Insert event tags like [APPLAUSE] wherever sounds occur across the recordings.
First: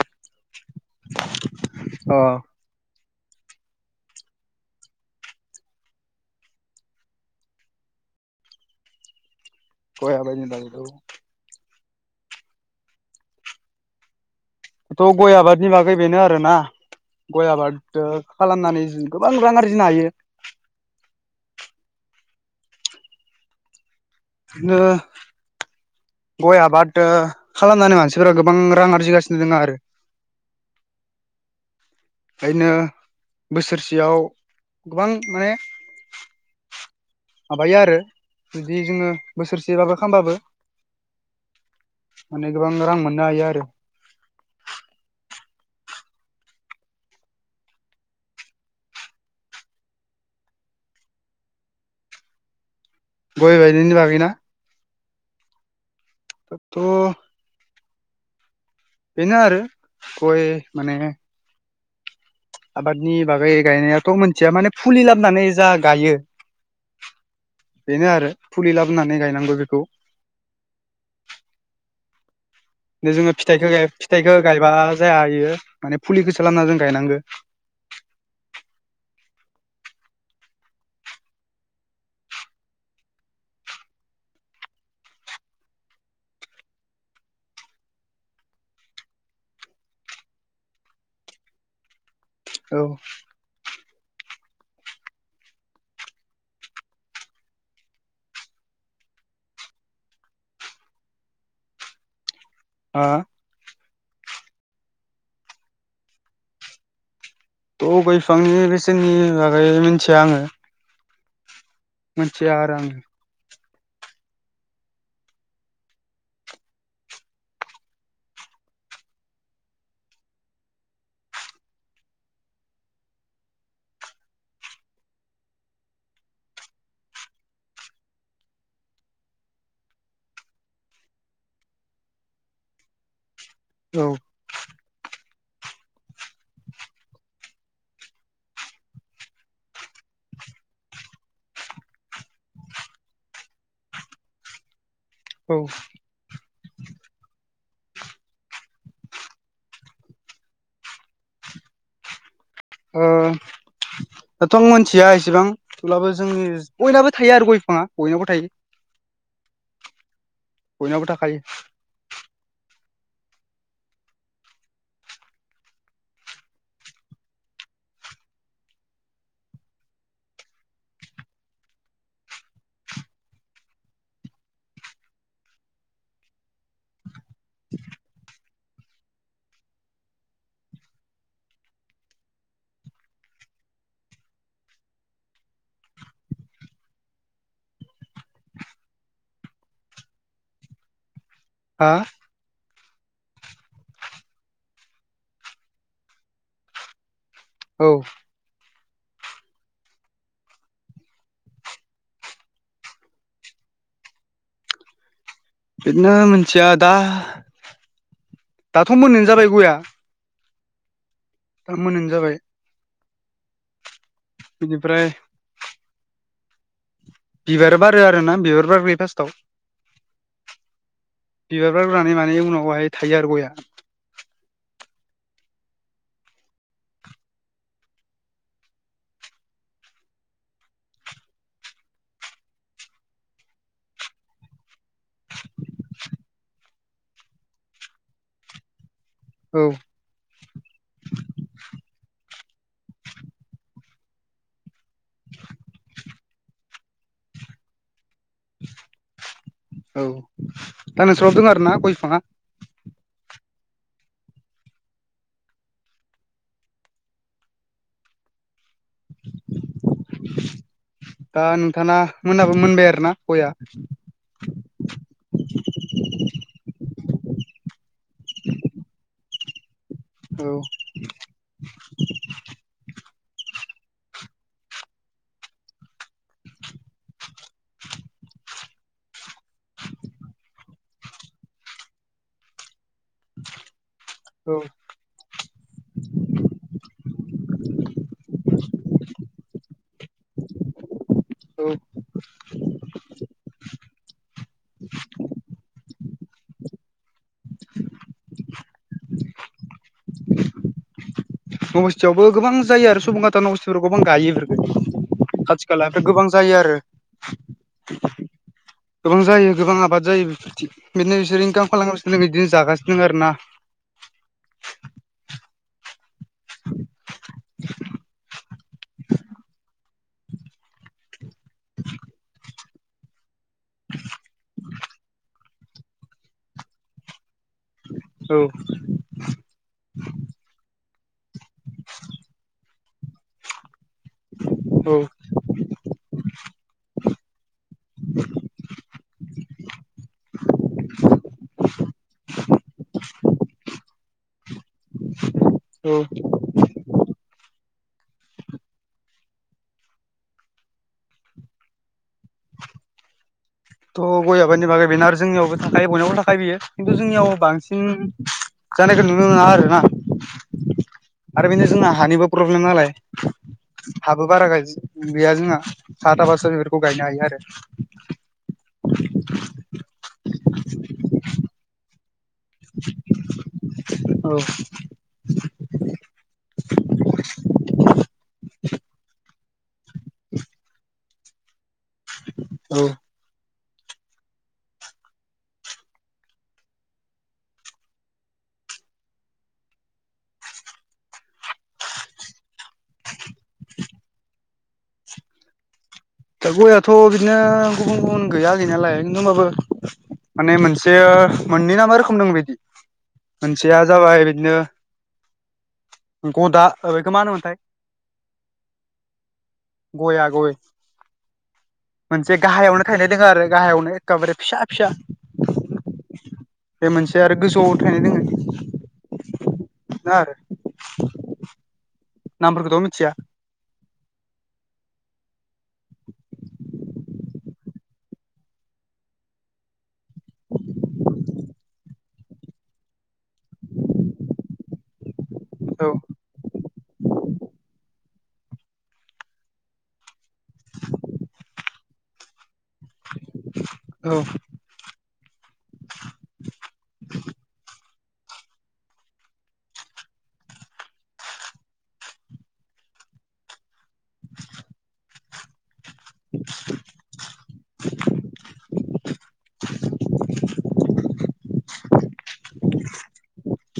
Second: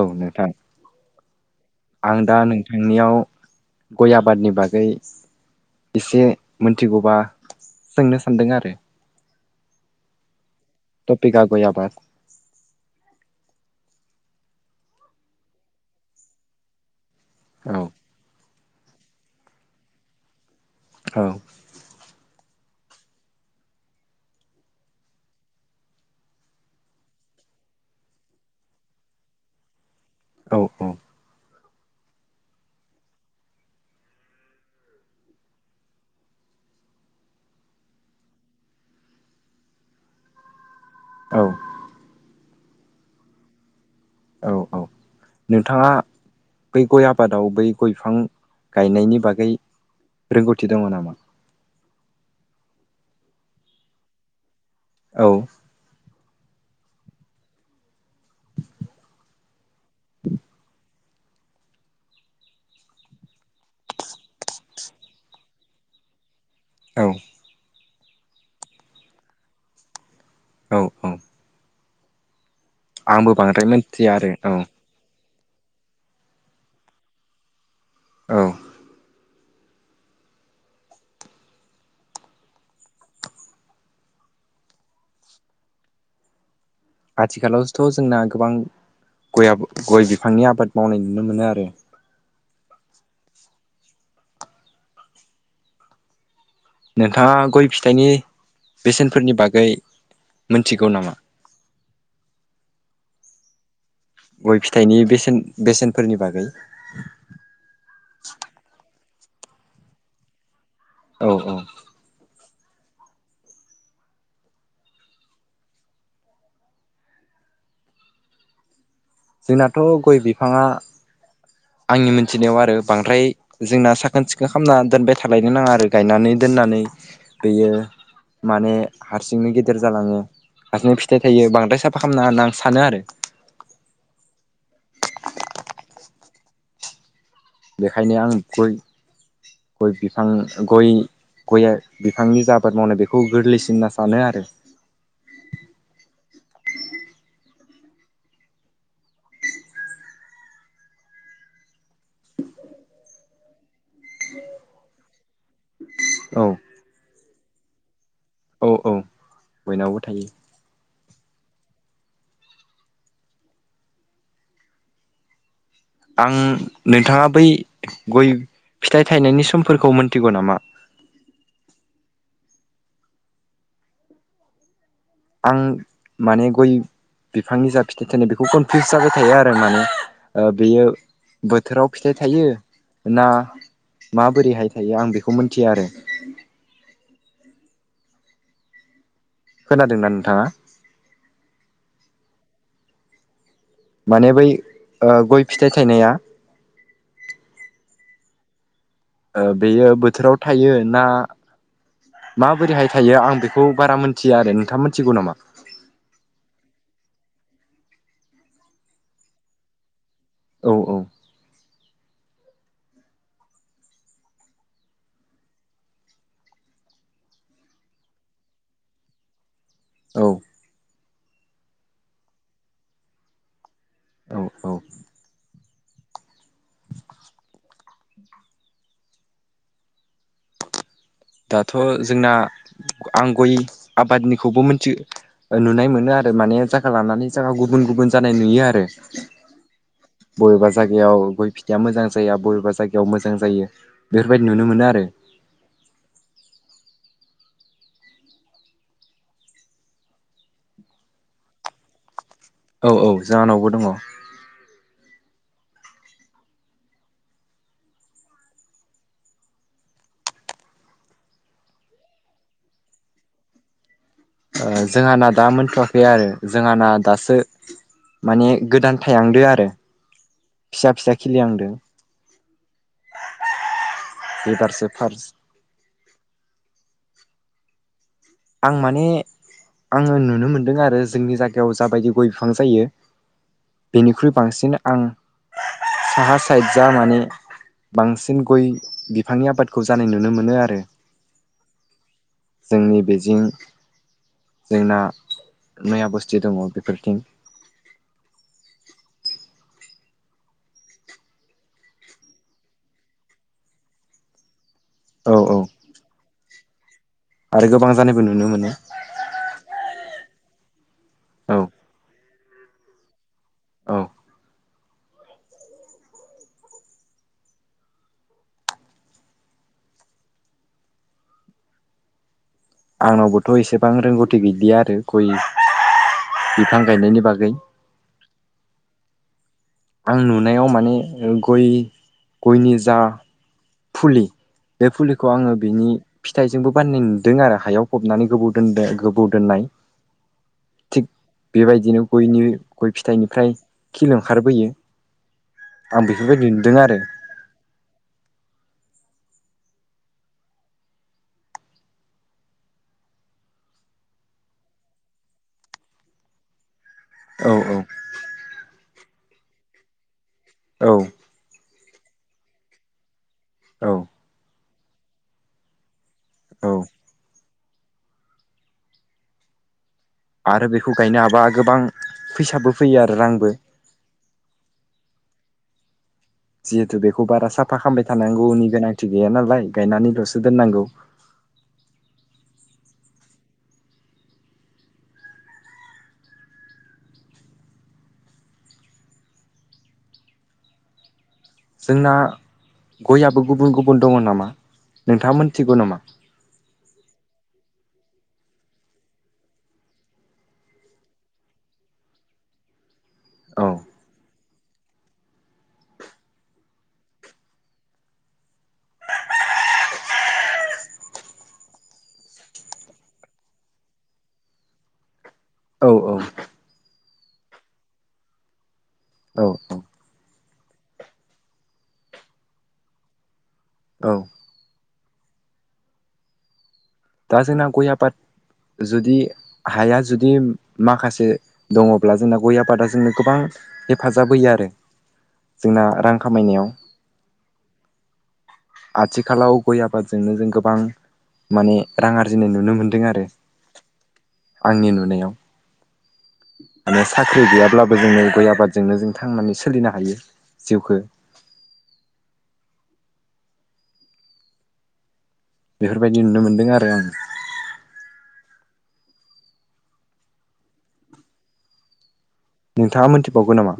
औ नोंथां। आं अ दा नों थांनियाव गय आबादनि बागै इसे मोनथिगौबा सोंनो सानदों आरो। गय आबादनि बागै औ। [UNINTELLIGIBLE] गय आबाद। थ' गय आबादनि बागै बेनो आरोना गय औ आबाद खालामनानै जों गोबां रां आरजिनो हायो। औ। ओ गय आबाद खालामनानै मानसिफोरा गोबां रां आरजिगासिनो दङ आरो। औ औ बेखायनो बोसोरसेयाव गोबां माने माबायो आरो जुदि जोङो बोसोरसे माबा खालामबाबो। औ माने गोबां रां मोननो हायो आरो। औ औ नोंथाङा बै गय आबादाव बै गय बिफां गायनायनि बागै रोंगौथि दङ नामा? गय गायनायनि बागै ना? औ दाथ' बेनो आरो गय माने आबादनि बागै गायनायाथ' मोनथिया माने फुलि लाबोनानै जा गायो औ बेनो आरो फुलि लाबोनानै गायनांगौ बेखौ। औ औ आंबो जोङो बांद्राय फिथाइखौ मोनथिया आरो फिथाइखौ औ गायबा जाया। माने फुलिखौसो लाबोना जों गायनांगोन। औ आथिखालावथ' जोंना गोबां गय आबाद गय बिफांनि आबाद मावनाय नुनो मोनो आरो। औ नोंथाङा गय फिथाइनि बेसेनफोरनि बागै मोनथिगौ नामा? [INAUDIBLE] गय फिथाइनि बेसेन बेसेनफोरनि बागै गय बिफांनि बेसेननि बागै मिथिया आङो। औ औ। मिथिआ आरो आं। जोंनाथ' गय बिफाङा आंनि मोनथिनायाव आरो बांद्राय जोंना साखोन सिखोन खालामना दोनबाय थालायनो नाङा आरो गायनानै दोननानै बेयो। माने हारसिंनो गेदेर जालाङो। हारसिंनो फिथाइ थायो बांद्राय साफा खालामनाङा होनना आं सानो आरो। औ बेखायनो आं गय गय बिफां गय गया बिफांनि जा आबाद मावनाय बेखौ गोरलैसिन होनना सानो आरो। औ ओ दाथ' आं मिथिया इसिबां थेवब्लाबो जोंनि औ बयनावबो थायो आरो गय बिफाङा बयनावबो थायो। औ औ बयनावबो थायो। बयनावबो थाखायो। आं नोंथाङा बै गय फिथाइ थायनायनि समफोरखौ मोनथिगौ नामा? आं माने गय बिफांनि जा फिथाइ थाइनाय बेखौ कनफिउस जाबाय थायो आरोना बेयो बोथोराव फिथाइ थायो ना माबोरैहाय थायो आं बेखौ मिथिया आरो। खोनादोंना नोंथाङा? हा माने बै ओ गय फिथाइ थायनाया औ बेयो बोथोराव थायो ना माबोरैहाय थायो आं बेखौ बारा मोनथिया आरो। नोंथाङा मोनथिगौ नामा? बिदिनो मिथिया दा दाथ' मोन्नाय जाबाय गया। औ औ। दा मोनानो जाबाय। बिनिफ्राय बिबार बारो आरोना बिबार बारग्रोयो फार्स्टआव। औ। बिबार बारग्रोनानै माने उनावहाय थायो आरो गयआ औ औ। दाथ' जोंना आं गय आबादनिखौबो मोन्थि ओ नुनाय मोनो आरो माने जागा लानानै जागा गुबुन गुबुन जानाय नुयो आरो। औ। बबेबा जायगायाव गय फिथाइया मोजां जाया बबेबा जायगायाव मोजां जायो। बेफोरबायदि नुनो मोनो आरो। [INAUDIBLE] औ दा नोंसानाव दों आरोना गय फिफाङा? औ औ जाहानावबो दङ। [INAUDIBLE] दा नोंथाना मोननाबो मोनबाय आरोना गया? ओ जोङाना दा मोनथ'वाखै आरो जोङाना दासो माने गोदान थायहांदो आरो। औ। फिसा फिसा खिलिहांदो एबारसो फार्स। [INAUDIBLE] आं माने आङो नुनो मोनदों आरो जोंनि जायगायाव जाबायदि गय बिफां जायो बेनिख्रुइ औ बांसिन आं साहा साइडजा माने बांसिन गय बिफांनि आबादखौ जानाय नुनो मोनो आरो। औ जोंनि बे जों जोंना नयाबस्थि दङ बेफोरथिं [INAUDIBLE] नबस्थियावबो गोबां जायो आरो सुबुनखाथा नबस्थि फोराव गोबां गायो औ बेफोरफोरखौ औ खाथिखाला फोर गोबां जायो आरो। आरो गोबां जानायबो नुनो मोनो। गोबां जायो गोबां आबाद जायो बेफोरथिं बिदिनो बिसोर औ इनकाम खालामगासिनो बिदिनो जागासिनो दं आरो ना। औ आंनावबोथ' एसेबां रोंगौथि गैलिया आरो गय बिफां गायनायनि बागै। औ। आं नुनायाव माने ओ गय गयनि जा फुलि बे फुलिखौ आङो बिनि फिथाइजोंबो बानायनाय नुदों आरो हायाव फबनानै गोबाव दोन्दो गोबाव दोननाय। थिग बेबायदिनो गयनि गय फिथाइनिफ्राय खिल ओंखारबोयो। औ आं बेफोरबायदि नुदों आरो। थ' गय आबादनि बागै बेनो आरो जोंनियावबो थाखायो बयनावबो थाखायो बियो। खिन्थु जोंनियाव औ औ बांसिन जानायखो नुनो मोना आरोना। औ आरो बेनो जोंना हानिबो प्रब्लेम नालाय। औ। बो बारा गायज गैया जोङा हा थाबासो बेफोरखौ औ गायनो हायो आरो। [INAUDIBLE] आरो बेखौ गायनो हाबा गोबां फैसाबो फैयो आरो रांबो। औ। जिहेथु बेखौ बारा साफा खामबाय थानांगौनि गोनांथि गैया नालाय गायनानै ल'सो दोननांगौ। औ। जोंना गयाबो गुबुन गुबुन दङ' नामा नोंथाङा मोनथिगौ नामा? दा गयाथ' बिदिनो गुबुन गुबुन गैया गैनायालाय नो होमबाबो माने मोनसे मोननै ना मा रोखोम दों बेदि औ मोनसेया जाबाय बेदिनो गदा ओ बेखो मा होनो मोनथाय। गया गय। मोनसे गाहायावनो थायनाय दोङो आरो गाहायावनो एखेबारे फिसा फिसा। औ औ। बे मोनसे आरो गोजौआव थायनाय दोङो औ बेनो आरो नामफोरखोथ' मिथिया। औ दा जोंना गय आबाद जुदि हाया जुदि माखासे दङ'ब्ला जोंना गय आबादा जोंनो गोबां हेफाजाब होयो आरो जोंना औ रां खामायनायाव। आथिखालाव गय आबादजोंनो जों गोबां माने रां आरजिनाय नुनो मोनदों आरो औ आंनि नुनायाव। माने साख्रि गैयाब्लाबो जोंनो गय आबादजोंनो जों थांनानै सोलिनो हायो जिउखो। बेफोरबायदि नुनो मोन्दों आरो आं। नोंथाङा मोनथिबावगौ नामा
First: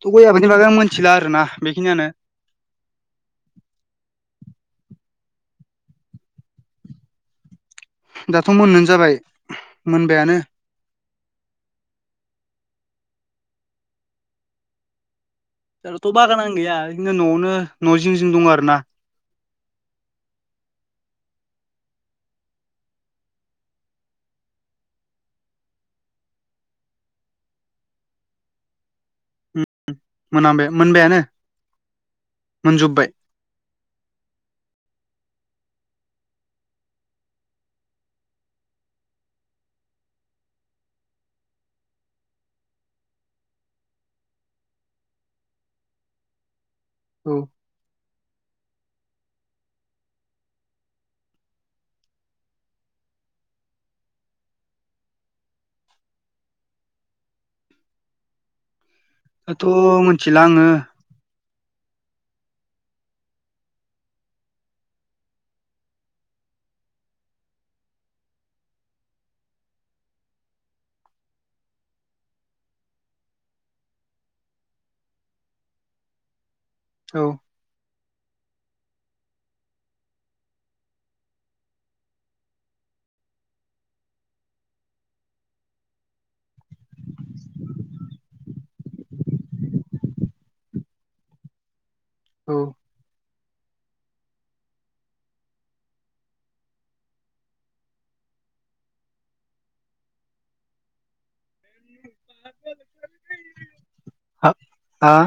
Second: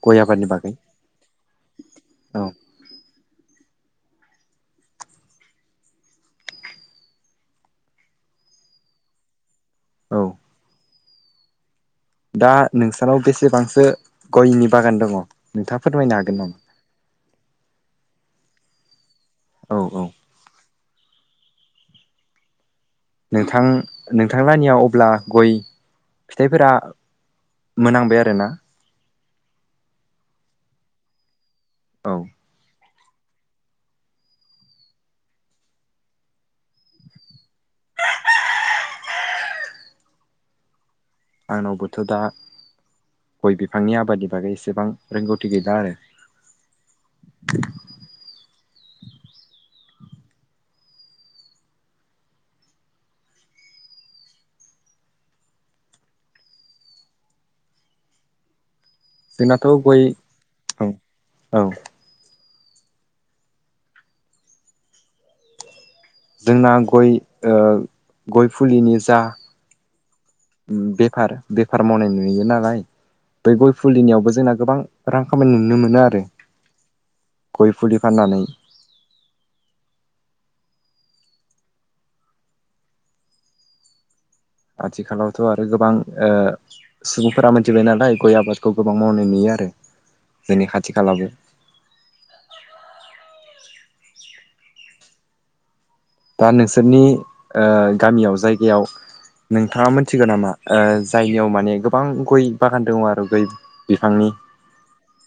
थ' गय आबादनि बागै आं मोनथिला आरोना बेखिनियानो। औ। दाथ' मोन्नोनो जाबाय औ मोनबायानो। दा नोंसानाव बेसेबांसो गयनि बागान दङ'। नोंथाङा जोंनाथ' फोरमायनो हागोन नामा बागानानो गैया बिदिनो न'आवनो न' जिं जिं दं आरो ना। औ औ। नोंथां नोंथां लानिया अब्ला गय फिथाइफोरा मोनहांबाय आरो ना। उम मोनामबाय मोनबायानो। औ। मोनजोब्बाय। आंनावबोथ' दा गय बिफांनि आबादनि बागै एसेबां रोंगौथि गैला आरो औ। दाथ' जोंनाथ' गय मिथिला आङो औ औ। जोंना गय ओ गय फुलिनि जा उम बेफार बेफार मावनाय नुयो नालाय। बे गय फुलिनियावबो जोंना गोबां रां खामायनाय नुनो मोनो आरो औ गय फुलि फाननानै आथिखालावथ' आरो गोबां ओ सुबुंफोरा मिथिबाय नालाय गय आबादखौ गोबां मावनाय नुयो आरो जोंनि खाथि खालाबो। औ दा नोंसोरनि गामियाव जायगायाव नोंथाङा मोनथिगौ नामा ओ जायनियाव माने गोबां गय बागान दङ आरो गय बिफांनि हा?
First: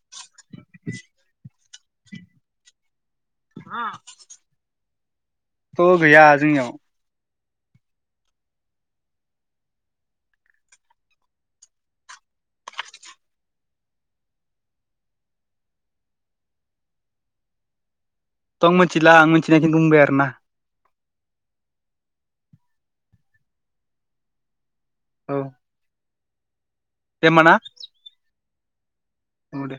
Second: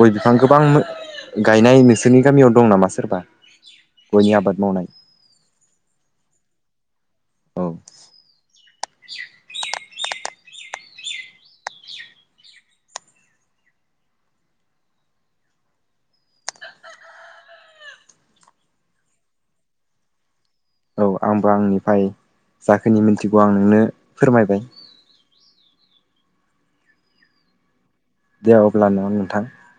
गय बिफां गोबां गायनाय नोंसोरनि गामियाव दं नामा सोरबा? गयनि आबाद मावनाय। थ' गैया जोंनियाव औ थ' आं मिथिला आं मिथिनायखौ बुंबाय आरो ना। औ आंबो आंनिफ्राय जाखोनि मिन्थिगौ आं नोंनो फोरमायबाय। औ दे होनबा ना। दे अब्ला ना नोंथां औ दे